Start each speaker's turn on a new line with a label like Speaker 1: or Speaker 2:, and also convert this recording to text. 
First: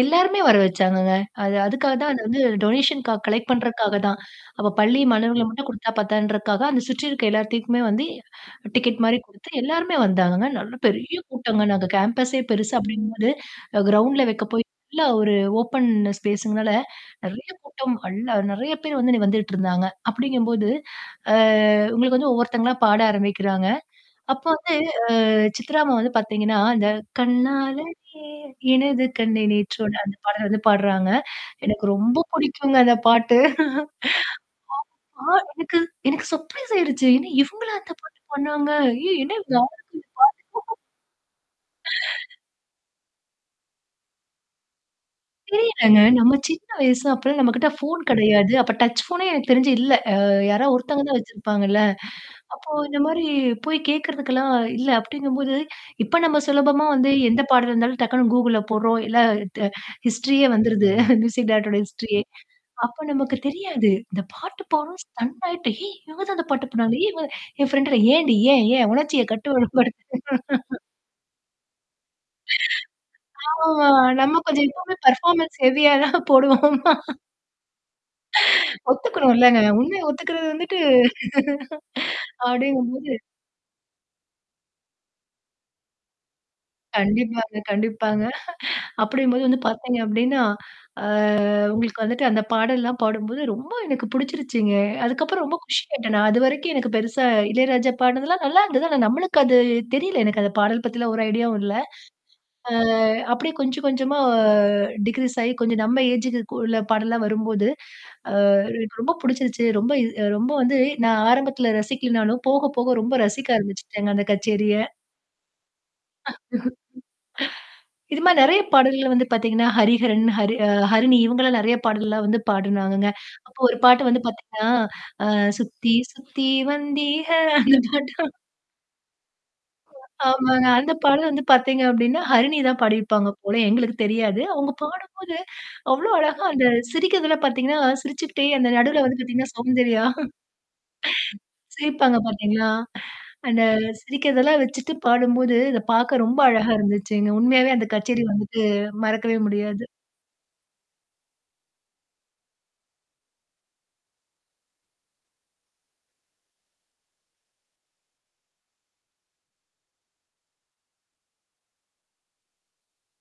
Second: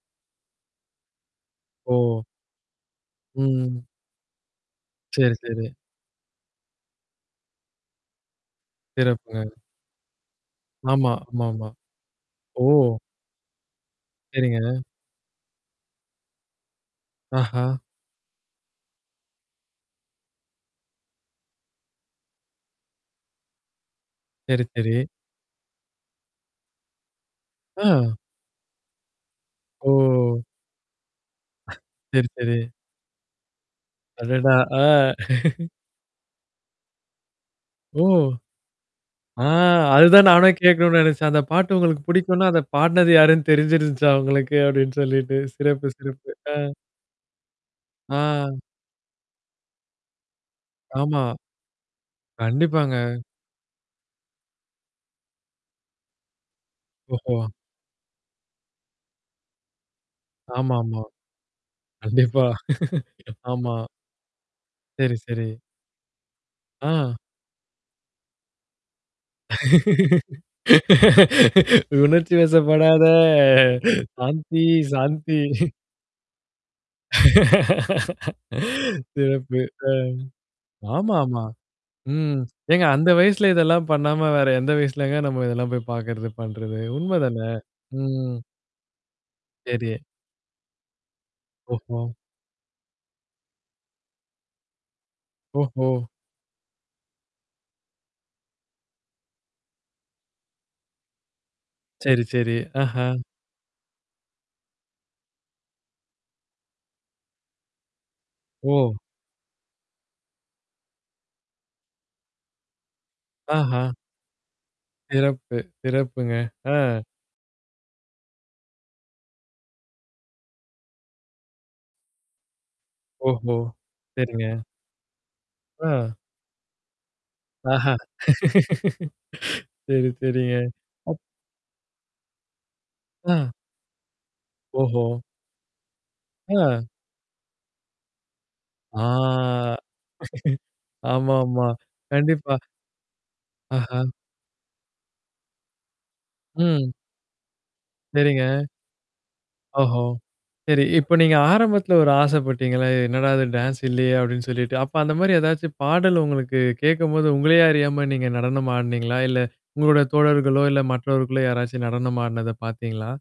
Speaker 1: எல்லாருமே வர வச்சாங்கங்க. அது அதுக்காக தான் அந்த
Speaker 2: ஓ!
Speaker 1: வந்து டொனேஷன்கா க கலெக்ட்
Speaker 2: ம்.
Speaker 1: பண்றக்காக தான். அப்போ பள்ளி
Speaker 2: சரி,
Speaker 1: மாணவர்கள மட்டும்
Speaker 2: சரி.
Speaker 1: கொடுத்தா பத்தாதுன்றதுக்காக அந்த சுற்றி இருக்கிற எல்லாத்துக்குமே வந்து டிக்கெட் மாரி
Speaker 2: சிறப்புங்க.
Speaker 1: குடுத்து எல்லோருமே வந்தாங்கங்க. நல்ல
Speaker 2: ஆமா.
Speaker 1: பெரிய
Speaker 2: ஆமா,
Speaker 1: கூட்டங்க
Speaker 2: ஆமா.
Speaker 1: நாங்க கேம்பஸே
Speaker 2: ஓ!
Speaker 1: பெருசு அப்பிடிங்கும்போது, அ கிரவுண்ட்ல வைக்க போய்
Speaker 2: சரிங்க.
Speaker 1: ஃபுல்லா ஒரு ஓப்பன் ஸ்பேஸுங்னால நிறைய
Speaker 2: ஆஹா!
Speaker 1: கூட்டம் அள்ள நிறைய பேரு வந்து அன்னக்கி வந்துட்டு இருந்தாங்க. அப்பிடிங்கம்போது ஆ உங்களுக்கு வந்து ஒவ்வொருத்தங்களா பாட ஆரம்பிக்கிறாங்க. அப்ப
Speaker 2: சரி,
Speaker 1: வந்து
Speaker 2: சரி.
Speaker 1: ஆ சித்ரா அம்மா வந்து பார்த்தீங்கன்னா, அந்த கண்ணாலே
Speaker 2: ஆ.
Speaker 1: எனது கண்ணே நேற்றோடு அந்த
Speaker 2: ஓ!
Speaker 1: பாடல வந்து பாடுறாங்க. எனக்கு ரொம்ப
Speaker 2: சரி, சரி.
Speaker 1: பிடிக்குங்க அந்த பாட்டு.
Speaker 2: அடடா! ஆ,
Speaker 1: ஆ ஆ எனக்கு எனக்கு சர்ப்ரைஸ் ஆயிடுச்சு. என்ன இவுங்களா அந்த
Speaker 2: ஓ!
Speaker 1: பாட்டு பாடினாங்க! ஐயோ! என்ன
Speaker 2: ஆ, அதுதான் நானே
Speaker 1: [unintelligible]
Speaker 2: கேட்கணுன்னு நினைச்சேன். அந்த பாட்டு உங்களுக்கு பிடிக்குன்னா, அத பாடுனது யாருன்னு தெரிஞ்சிருந்துச்சா உங்களுக்கு அப்பிடின்னு சொல்லிட்டு, சிறப்பு,
Speaker 1: தெரியலங்க.
Speaker 2: சிறப்பு.
Speaker 1: நம்ம
Speaker 2: அ.
Speaker 1: சின்ன வயசு அப்பலாம் நம்மக்கிட்ட ஃபோன் கிடையாது.
Speaker 2: ஆ.
Speaker 1: அப்ப டச் ஃபோனே எனக்கு தெரிஞ்சு இல்ல. அ யாரா ஒருத்தவங்க தான்
Speaker 2: ஆமா.
Speaker 1: வச்சிருப்பாங்கல்ல. அப்போ
Speaker 2: கண்டிப்பாங்க.
Speaker 1: இந்தமாரி போய் கேட்கிறதுக்கெல்லாம் இல்ல, அப்பிடிங்கம்போது இப்ப நம்ம சுலபமா வந்து எந்த
Speaker 2: ஓஹோ!
Speaker 1: பாடலா இருந்தாலும், டக்குனு Googleல போடுறோம். இல்ல ட ஹிஸ்டரியே
Speaker 2: ஆமா,
Speaker 1: வந்துருது.
Speaker 2: ஆமா.
Speaker 1: மியூசிக் டைரக்டர் ஓட ஹிஸ்டரியே.
Speaker 2: கண்டிப்பா
Speaker 1: அப்ப நமக்கு
Speaker 2: ஆமா.
Speaker 1: தெரியாது. இந்த பாட்டு பாடவும்
Speaker 2: சரி,
Speaker 1: ஸ்டன்
Speaker 2: சரி.
Speaker 1: ஆயிட்டு, "ஏய்! இவ தான் அந்த பாட்டுனால! ஏ
Speaker 2: ஆ.
Speaker 1: இவ என் ஃபிரெண்டோட ஏன்டி! ஏன்? ஏன்?" உணர்ச்சிய கட்டுபடுத்து
Speaker 2: உணர்ச்சி வசப்படாத
Speaker 1: ஆமாமா. நம்ம
Speaker 2: சாந்தி,
Speaker 1: கொஞ்சம் எப்பவுமே
Speaker 2: சாந்தி
Speaker 1: பெர்ஃபார்மன்ஸ் ஹெவியா தான் போடுவோமா! ஒத்துக்கணும் இல்லங்க.
Speaker 2: சிறப்பு, ஆ.
Speaker 1: உண்மைய ஒத்துக்கிறது வந்துட்டு
Speaker 2: ஆமா, ஆமா. ம். ஏங்க அந்த
Speaker 1: அப்படிங்கம்போது
Speaker 2: வயசில இதெல்லாம் பண்ணாம வேற எந்த வயசிலங்க நம்ம இதெல்லாம் போய் பார்க்கிறது பண்றது உண்மைதானே!
Speaker 1: கண்டிப்பாங்க, கண்டிப்பாங்க.
Speaker 2: ம்.
Speaker 1: அப்படிங்கும்போது வந்து
Speaker 2: சரி.
Speaker 1: பார்த்தீங்க அப்பிடின்னா ஆ உங்களுக்கு
Speaker 2: ஓஹோ!
Speaker 1: வந்துட்டு அந்த பாடல்லலாம் பாடும்போது, ரொம்ப எனக்கு பிடிச்சிருச்சுங்க. அதுக்கப்புறம் ரொம்ப
Speaker 2: ஓஹோ!
Speaker 1: குஷியாயிட்டேன் நான். அதுவரைக்கும் எனக்கு பெருசா இளையராஜா பாடுனதுலாம் நல்லா இருந்தது. ஆனா நம்மளுக்கு அது தெரியல. எனக்கு அந்த பாடல் பத்திலாம் ஒரு ஐடியாவும் இல்ல.
Speaker 2: சரி, சரி.
Speaker 1: ஆ
Speaker 2: ஆஹா!
Speaker 1: அப்பிடியே கொஞ்சம், கொஞ்சமா டிக்ரீஸ் ஆகி கொஞ்சம் நம்ம ஏஜுக்கு உள்ள பாடல்லாம் வரும்போது, அ
Speaker 2: ஓ!
Speaker 1: எனக்கு ரொம்ப பிடிச்சிருச்சு. ரொம்ப இது அ ரொம்ப வந்து நான் ஆரம்பத்தில ரசிக்கலனாலும், போக, போக ரொம்ப ரசிக்க
Speaker 2: ஆஹா!
Speaker 1: ஆரம்பிச்சுட்டேங்க அந்த கச்சேரிய!
Speaker 2: சிறப்பு, சிறப்புங்க. ஆ.
Speaker 1: இதுமாரி நிறைய பாடல்கள் வந்து பார்த்தீங்கன்னா, ஹரிஹரன், ஹரி ஆ ஹரிணி இவுங்க எல்லாம் நிறைய பாடல்கள் எல்லாம் வந்து பாடுனாங்கங்க.
Speaker 2: ஓஹோ!
Speaker 1: அப்போ ஒரு பாட்டு வந்து
Speaker 2: சரிங்க.
Speaker 1: பார்த்தீங்கன்னா, ஆ "சுத்தி,
Speaker 2: ஆ.
Speaker 1: சுத்தி வந்திக!" அந்த
Speaker 2: ஆஹா!
Speaker 1: பாட்டும்
Speaker 2: சரி, சரிங்க.
Speaker 1: ஆமாங்க. அந்த
Speaker 2: அப்
Speaker 1: பாடல் வந்து பார்த்தீங்க அப்பிடின்னா, ஹரிணி தான் பாடியிருப்பாங்க
Speaker 2: ஆ.
Speaker 1: போலயே! எங்களுக்கு தெரியாது. அவுங்க
Speaker 2: ஓஹோ!
Speaker 1: பாடும்போது அவ்ளோ அழகா அந்த
Speaker 2: ஆ.
Speaker 1: சிரிக்கிறதுலாம் பார்த்தீங்கனா, சிரிச்சிக்கிட்டே அந்த
Speaker 2: ஆ
Speaker 1: நடுவுல வந்து பார்த்தீங்கன்னா சௌந்தர்யா
Speaker 2: ஆமா, ஆமா.
Speaker 1: சிரிப்பாங்க
Speaker 2: கண்டிப்பா.
Speaker 1: பார்த்தீங்கனா, அந்த
Speaker 2: ஆஹா!
Speaker 1: சிரிக்கிறத எல்லாம் வச்சிட்டு பாடும்போது இத பார்க்க ரொம்ப அழகா
Speaker 2: ம்.
Speaker 1: இருந்துச்சுங்க. உண்மையாவே அந்த கச்சேரி
Speaker 2: சரிங்க.
Speaker 1: வந்துட்டு மறக்கவே முடியாது.
Speaker 2: ஓஹோ! சரி. இப்ப நீங்க ஆரம்பத்துல ஒரு ஆசைபட்டீங்களே! என்னடா! இது டான்ஸ் இல்லயோ! அப்பீடின்னு சொல்லிட்டு, அப்ப அந்தமாரி ஏதாச்சும் பாடல் உங்களுக்கு கேட்கும்போது, உங்களேயே அறியாம நீங்க நடனம் ஆடுனீங்களா? இல்ல உங்களுடைய தோழர்களோ! இல்ல மற்றவர்களோ! யாராச்சும் நடனம் ஆடுனத பாத்தீங்களா?